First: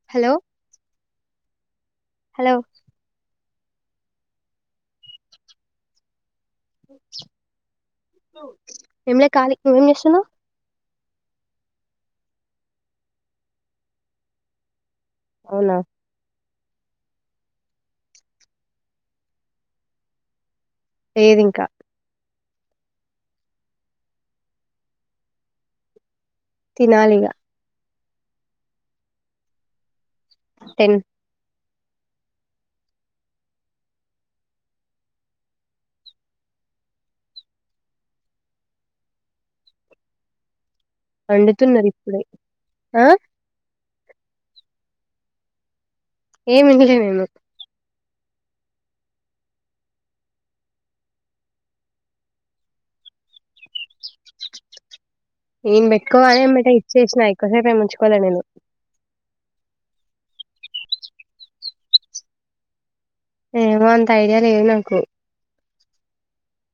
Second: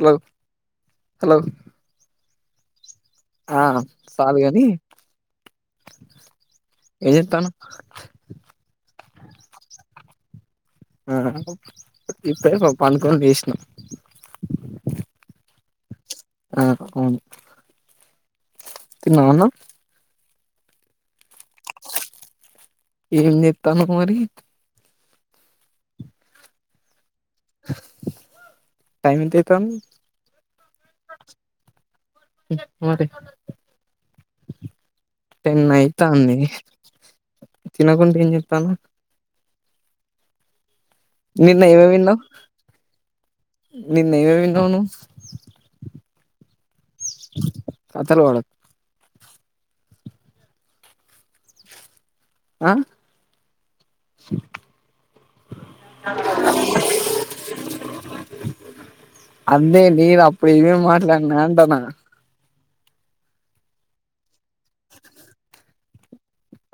Hello hello hello ఆహా సాలుగాని ఏంలే ఖాళీ నువ్ ఏం చేస్తున్నావ్ ఆ ఇప్పు ప పండుకొని లేష్నా అవునా ఆ అవును తిన్నావఅన్నం లేదింకా ఏం జెథనావ్ మరి తినాలి ఇగ టైం ఎంత అయితంధి టెన్ మరి టెన్ అయితంది తినకుండా ఏం చేతనవ్ నిన్న వండుతున్నారు ఏవేవి విన్నా ఇప్పుడే ఆ నిన్న ఏవేవి విన్నాను నువ్ ఏమి ఇనెల నేను కథల్ వాడక్ ఆ నేను పెట్టుకోవాలి ఎంబటే ఇచ్చేసినా ఎక్కువసేపు ఏం ఉంచుకోల నేను అంటె నెన్ అప్పుడు ఏమేం ఏమేం మాట్లాడినాంటనా ఏమో అంత ఐడియా లేదు నాకు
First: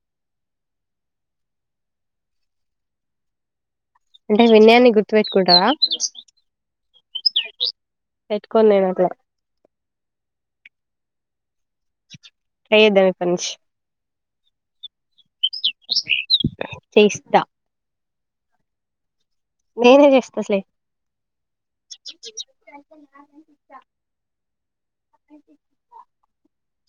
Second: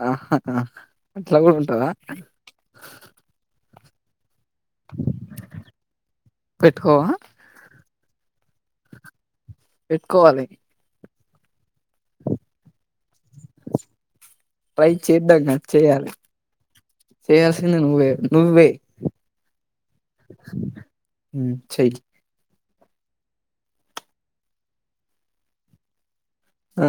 ఆహాహా అట్లా కూడా ఉంటదా అంటే విన్నయాన్ని గుర్తుపెట్టుకుంటావా పెట్టుకోవా పెట్టుకొన్నేనట్ల పెట్టుకోవాలి [unintelligible] ట్రై చేద్దాం కాదు చేయాలి చేయిస్తా చేయాల్సింది నువే నువ్వే నేనే చేస్తస్లే చెయ్యి ఆ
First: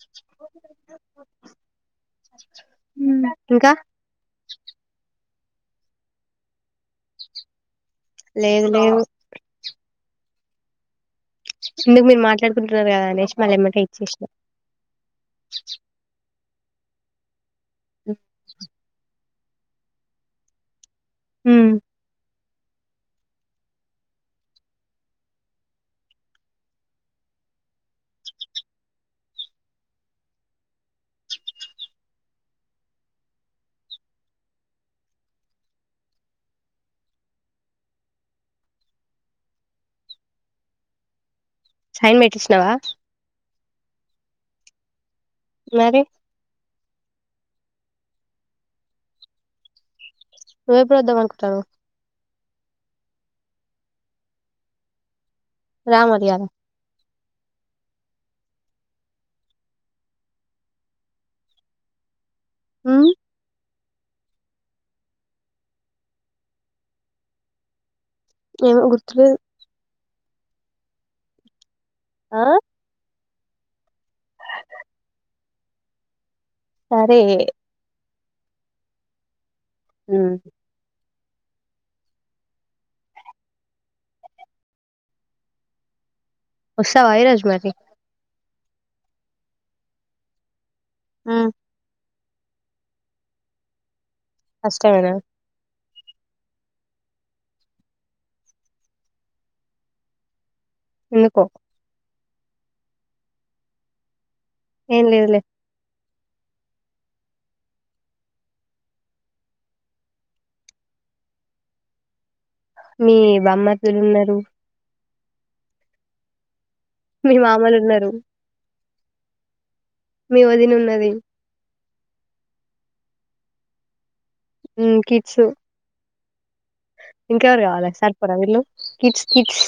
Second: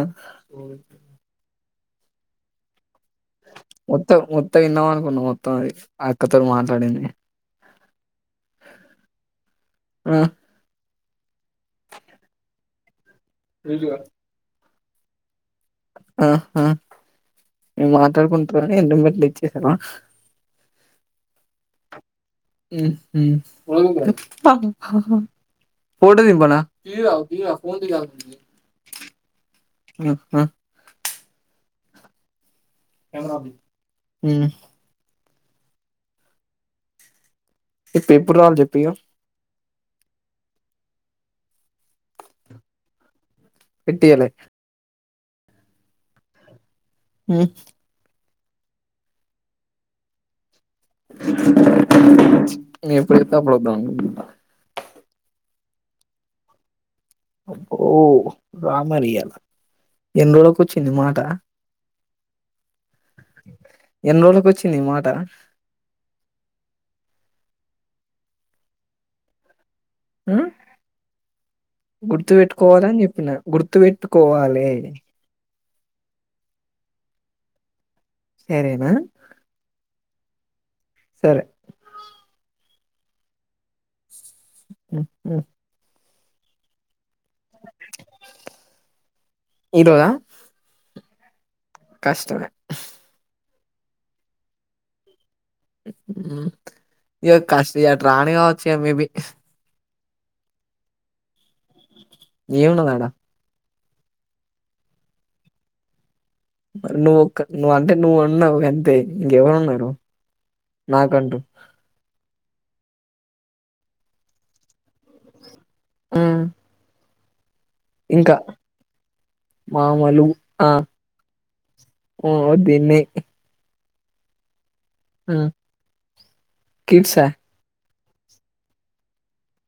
ఇంకా మొత్తం మొత్తం విన్నాం అనుకున్నాం మొత్తం అక్కతోనీ మాట్లాడింది లేదు లేదు ఆ ఎందుకు మీరు మాట్లాడుకుంటున్నారు కదా అనేసి మళ్ళ ఏమంటె ఇచ్చేసినా ఆహా మేము మాట్లాడుకుంటాకు ఎ మట్లు ఇచ్చ చేతన్నావా ఉమ్ ఉ హు [unintelligible] ఫోటో దింప్పన్న అ హ్హా ఉమ్ ఈ ఎప్పుడు రాల చెప్పియా సైన్ పెట్టించినవ పెట్టియ్యలే మరి హమ్ నువ్వెప్పుడొద్దాం అనుకుంటున్నావు నిఎప్పుడత్తే అప్పుడద్దా రామరి ఇయ్యాల ఓ రామరియ్యాల ఎన్ని రోజులకొచ్చింది మాట అ ఎన్ని రోజులకి వచ్చింది ఈ మాట ఏమొ గుర్తులేదు ఉమ్ ఆ గుర్తుపెట్టుకోవాలని చెప్పిన గుర్తుపెట్టుకోవాలె సరే సరేనా ఉమ్ సరే ఒస్తవ ఈరోజు మరి ఇరోజా మ్ కష్టమే కష్టమేనా ఇగ కాస్ ఇగ అట్ రానుకావచ్చిగ మేబి ఎందుకో ఏమున్నదాడ ఏం లేదులే నువ్వోక్క నువ్వు అంటే నువ్వు ఉన్నావ్ గంతే ఇంకెవరున్నరు నాకంటు మీ బామ్మర్థులున్నరు ఉ మీ మామలున్నరు మామలు ఆ ఉన్నది ఒ దిన్నే ఉమ్ కిడ్స్ కిడ్సా ఇంక గావాలి సర్పొరా వీళ్ళు కిడ్స్ కిడ్స్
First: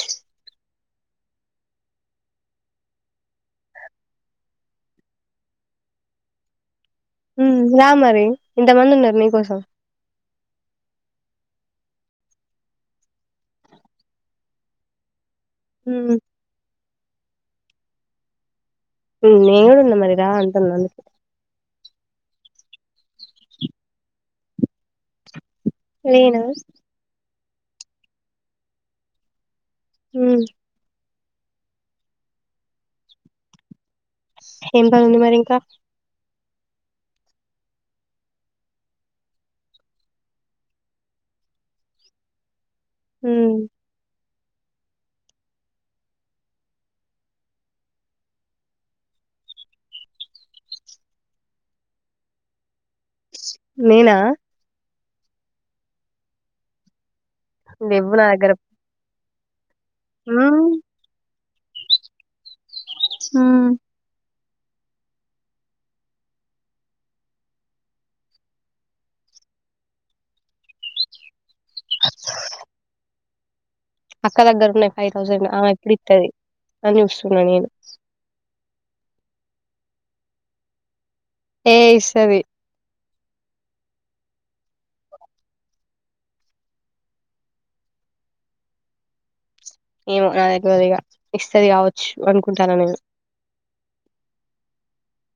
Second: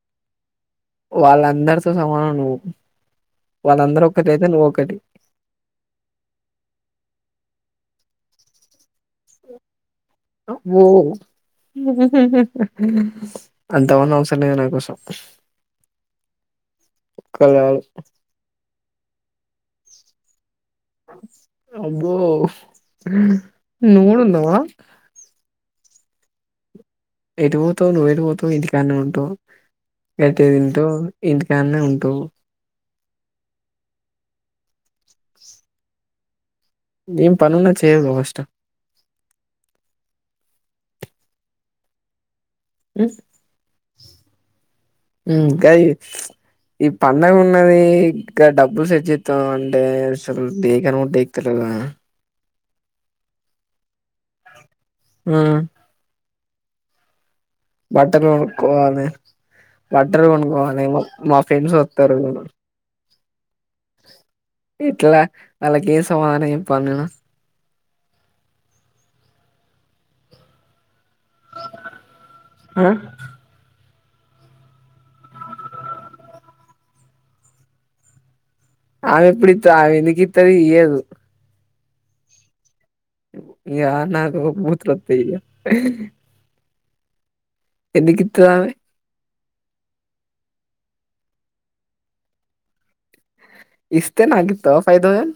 వాళ్ళందరితో సమానం నువ్వు వాళ్ళందరూ ఒక్కటయితె నువ్వొక్కటి ఉమ్ రా మరి ఇంతమంది ఉన్నరు నీకోసం ఓ నువ్ అంత మంది అవసరం లేదు నాకోసం ఉమ్ ఒక్కలు చాలు నేను కూడా ఉన్నా మరి రా అంటున్నా అందుకె అబ్బో నువ్వుకూడున్నావా నేను ఎటు పోతావ్ నువ్వెటుపోతవ్ ఇంటికాన్నే ఉంటవ్ ఉమ్, గట్టిగ తింటవ్ ఇంటికాన్నే ఉంటవ్ ఏం పని ఉంది మరి ఇంకా ఏం పనున్న చేయవ్ గా ఫస్ట్ ఉమ్ ఉమ్ గది ఈ పండగ ఉన్నది ఇ గా డబ్బు సెట్చెతావ్ అంటే అసలు దేకనుకూడా దెక్తలేవు వ్గా నేనా ఆ లెవ్వు నా దగ్గర బట్టలుకొనుక్కోవాలి ఉమ్, బట్టలుకొనుక్కోవాలి మా ఫ్రెండ్స్ ఒత్తారు ఉ ఇట్లా అలాకేం సమాధానం చెప్పాలి నేను ఆ అక్క దగ్గర ఉన్నాయి ఫైవ్ థౌజండ్ ఆమె ఎప్పుడు ఇత్తది అని చూస్తున్నా నేను ఆమె ఎప్పుడు ఇత్త ఆమె ఎందుకు ఇత్తది ఇయ్యదు ఏ ఇస్తది ఇగా నాకు బూతులొత్తయి ఇగ ఎందుకు ఇత్తదామె ఏమో నాకుతేల్వది ఇగ ఇస్తది కావచ్చు అనుకుంటానా నేను ఇస్తే నాకు ఇత్తవ ఫైవ్ థౌసేండ్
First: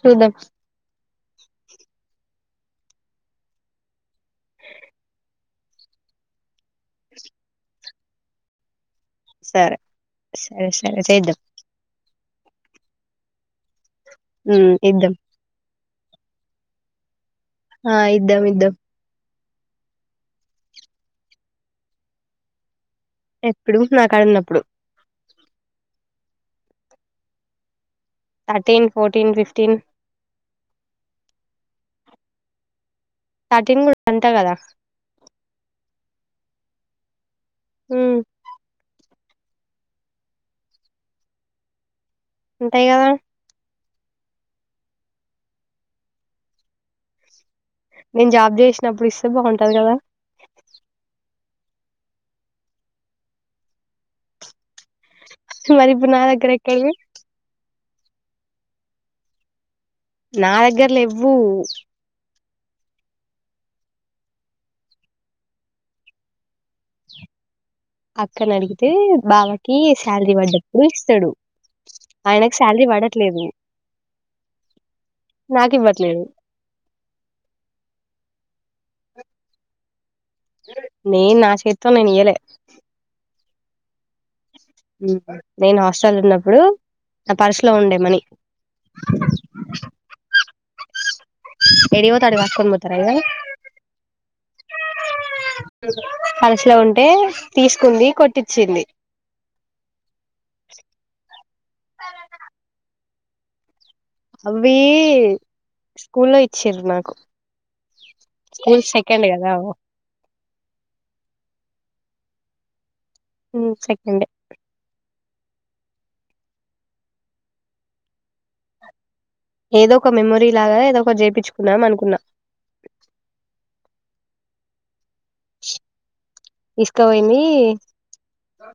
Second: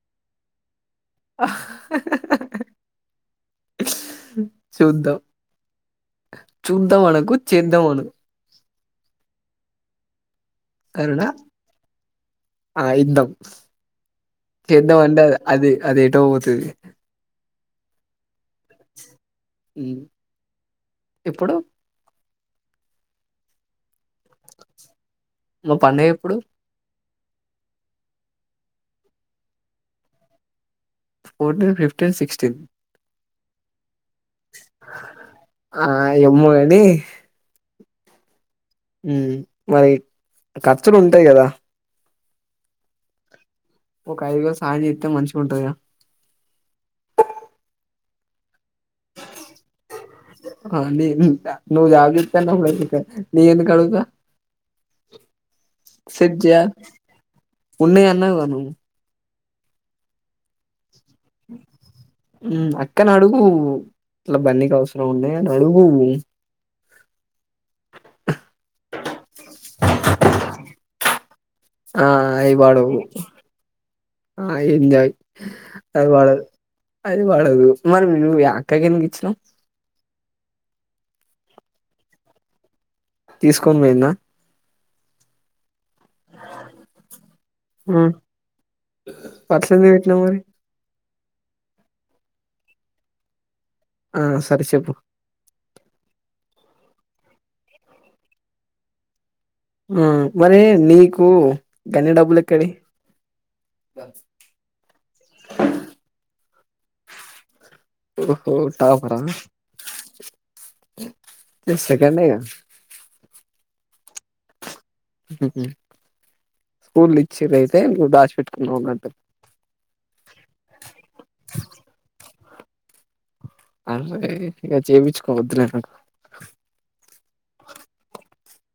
చుద్దాం హ హ చూద్దాం చూద్దాం అనకు చేద్దాం అను సరే సరే సరే సరేనా చేద్దం ఆ ఇద్దం ఉమ్ చేద్దం ఇద్దాం అంటే అది అదేటోపోతది ఆ ఇద్దం ఇద్దం ఉమ్ ఎప్పుడు ఎప్పుడు నాకడున్నప్పుడు ఇప్పుడు thirteen fourteen fifteen fourteen fifteen sixteen starting కూడా అంటా కదా ఆ ఎమ్మోగాని ఉ మ్ ఉ మరి ఖర్చులు ఉంటయ్ కదా ఉంటయ్ కదా ఒక ఐదు వేలు సాయం చెతే మంచిగా ఉంటది గా నేను జాబ్ చేసినప్పుడు ఇస్తే బాగుంటది కదా నువ్ జాబ్ చెత్తన్నావ్ కదా ఇంకా నేను ఎందుకు అడుగుతా మరి ఇప్పుడు నాదగ్గర ఎక్కడియి ఉన్నయ్ అన్నావ్ గా నువ్ నా దగ్గర లెవ్వు మ్ అక్కనడుగు ఇట్లా బన్నీకి అవసరం ఉన్నయ్ అని అడుగు అక్కనడిగితే బావ కి సాలరీ పడ్డప్పుడు ఇస్తడు ఆ ఆయనకు శాలరీ అయిబాడవు పడట్లేదు ఆ ఎంజాయ్ నాకు అది ఇవ్వట్లేదు వాడదు అది వాడదు మనం నువు యా ఎనగకెళిగిచ్చినవ్. నేను నా చేతితోని నేను ఇయ్యాలే. తీసుకొని పోయిందా. నేనా. హాస్టల్ ఉన్నప్పుడు నా పరుసులో ఉండే హ్మ్ మనీ. పర్స్ ఎందుకు పెట్టినవ్ మరి ఎడికివోతే ఆడికి లాక్కొని పోతారా ఇంగా ఆ సరే చెప్పు పలుసలో ఉంటే తీసుకుంది కొట్టించింది ఆ మరి నీకు గన్ని డబ్బులు ఎక్కడి అవీ స్కూలో ఇచ్చిర్రు నాకు ఓహో స్కూల్ టాపరా సెకండ్ కదా గంతే కదా. ఉమ్ సెకండే. స్కూల్ ఇచ్చిర్ అయితే నువ్వు దాస్ పెట్కున్నవ్ కదా. ఏదో ఒక మెమొరీ లాగా ఏదో ఒకటి చేపిన్చుకుందం అనుకున్నా. అరే ఇక జెపిచ్. ఇసుక వోయింది.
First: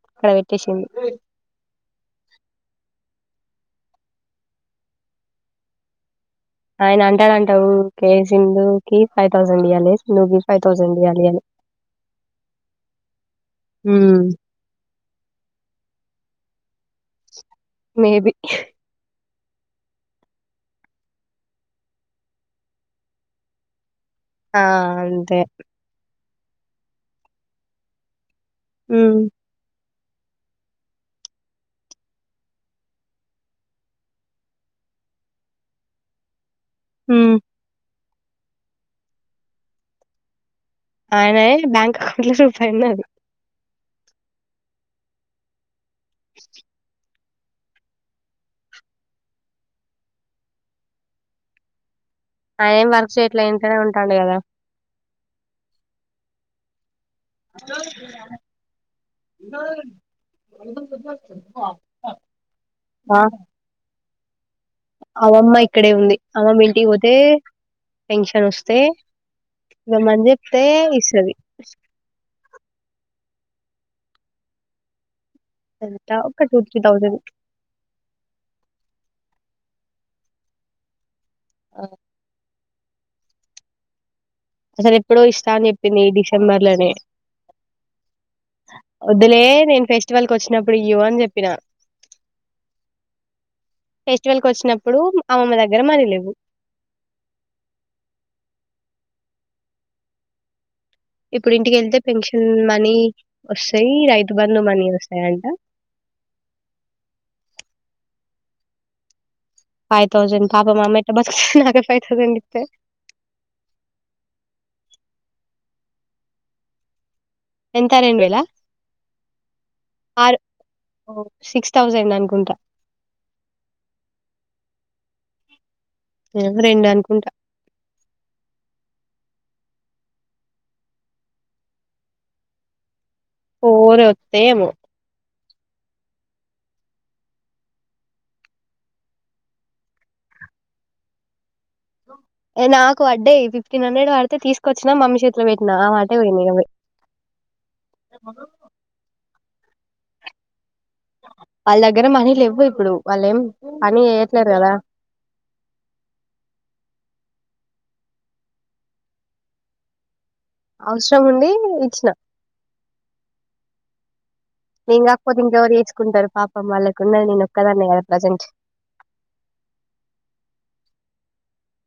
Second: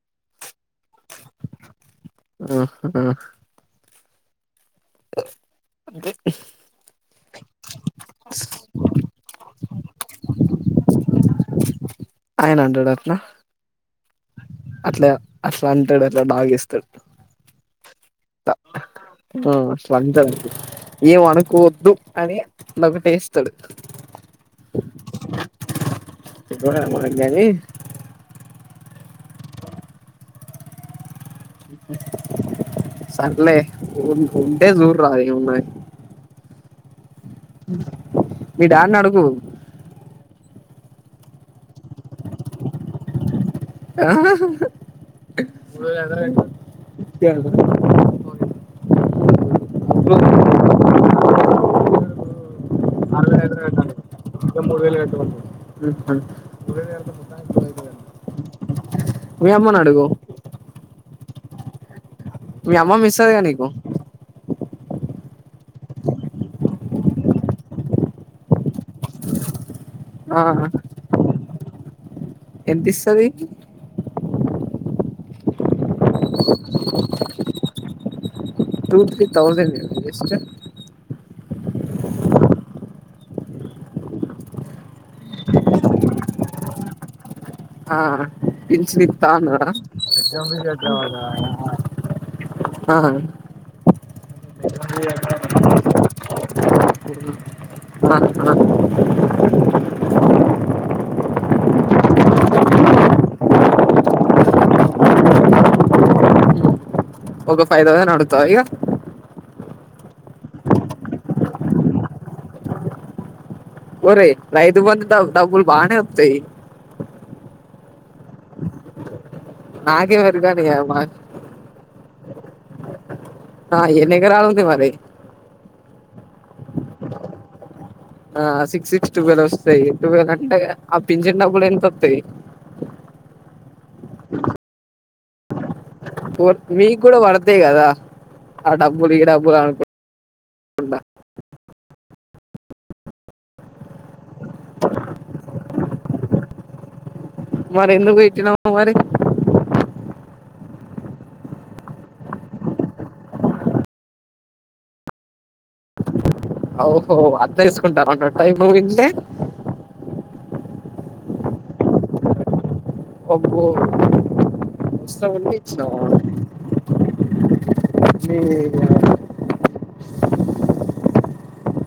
అక్కడ పెట్టేసింది. ఆహ్ ఆహ్. అంటే. ఆయన అంటాడంటా వుకే సింధు కి ఫైవ్ థౌసండ్ ఇయ్వలి సింధు కి ఫైవ్ థౌసండ్ ఇయ్యాలి అని. ఆయన అంటాడు అట్లా అట్లా అట్లా అంటాడు అట్లా డాగ్ ఇస్తాడు. May be. ఉమ్ అట్లా అంటాడు. ఏం అనుకోవద్దు అని నాకు ఒకటేస్తాడు. ఆహ్ అంతే. ఇప్పుడేం మనకు గాని. ఉమ్. సర్లే ఉంటే చు చూడురాదు మనకి. ఉమ్. మీ డాడీని అడుగు. ఆయన బ్యాంక్ అకౌంట్ లో రూపాయి ఉన్నది. ఆహ్. [inaudible] ఆయన ఏం వర్క్ ఆరు చేయట్లే వేలైతే ఇంట్లోనే ఉంటాడు కదా కట్టామాన్ ఇగ మూడు వేలు కట్టామన్. మీ అమ్మని అడుగు [inaudible] మీ అమ్మమ్మ ఆ ఇస్తాది గాద నీకు. అమ్మమ్మ ఇక్కడే ఉంది అమ్మమ్మ ఇంటికి పోతే. పెన్షన్ వస్తే ఇకమన్ ఆ, చెప్తే ఇస్తది. ఎంతిస్తది. అంతా ఒక two three thousand. Two three thousand best. ఆహ్. అసలు ఎప్పుడో ఇస్తా అని చెప్పింది ఈ డిసెంబర్ లనే. ఆహ్ [unintelligible] అన్నారా. నేను ఫెస్టివల్ కి వచ్చినప్పుడు ఇయ్యు అని చెప్పిన ఆహ్. ఫెస్టివల్ కోచ్. నప్పుడు అమ్మమ్మ దగ్గర మనీ లేవు. ఆ, ఆ. ఇప్పుడు ఇంటికి వెళ్తే పెన్షన్ మనీ వస్తాయి రైతు బంధు మనీ వస్తాయంట. ఒక ఫైవ్ థౌసండ్ అడుగుతావ ఇగ. ఫైవ్ థౌసండ్ పాపం మ అమ్మ ఎట్ల బతుకుతది నాకు ఫైవ్ థౌసండ్ ఇత్తే ఒరేయ్ రైతు బంధు ద డబ్బుల్ బానే ఒత్తయ్ ఇంక రెండు వేల ఆరు నాకేమరు కానీ ఓ సిక్స్ థౌసండ్ అన్ ఉంట ఆ ఎన్ని ఎకరాలు ఉంది మరి ఏవో రెండు అనుకుంటా. ఆహ్ సిక్స్ సిక్స్ టువెలొస్తయ్ టువెలంటే ఆ పించిన్ డబ్బులు ఎంతొత్తయ్. ఫోర్ ఒత్తయేమో. ఫోర్ మీకు కూడా పడ్తయి కదా ఆ డబ్బులు ఈ డబ్బులనుకుంట. ఉండ ఎ నాకు వడ్డయ్ నాకు ఫిఫ్టీన్ హండ్రెడ్ వడ్తే తీసుకొచ్చిన మమ్మీ చేత్ల పెట్టినా ఆమె అటే పోయిందింగ మరి మరి ఎందుకు వెట్టినవ్ మరి వాళ్ళ దగ్గర మనీ లేవ్వు ఇప్పుడు వాళ్ళేం పనీ చేయట్లేరు కదా! ఔ హో అట్ల తీసుకుంటావంటే అ టైముంటే అవ్స్రం ఉండి ఇచ్చిన అబ్బో నేను వ్స్రం కాకపోతే ఉండి ఇంకెవరు ఇచ్చినవా చేసుకుంటారు పాపం వాళ్ళకున్నది నేను ఒక్కదాన్నే కదా ప్రజెంట్ ఇచ్చి నయ్ ఉస్స్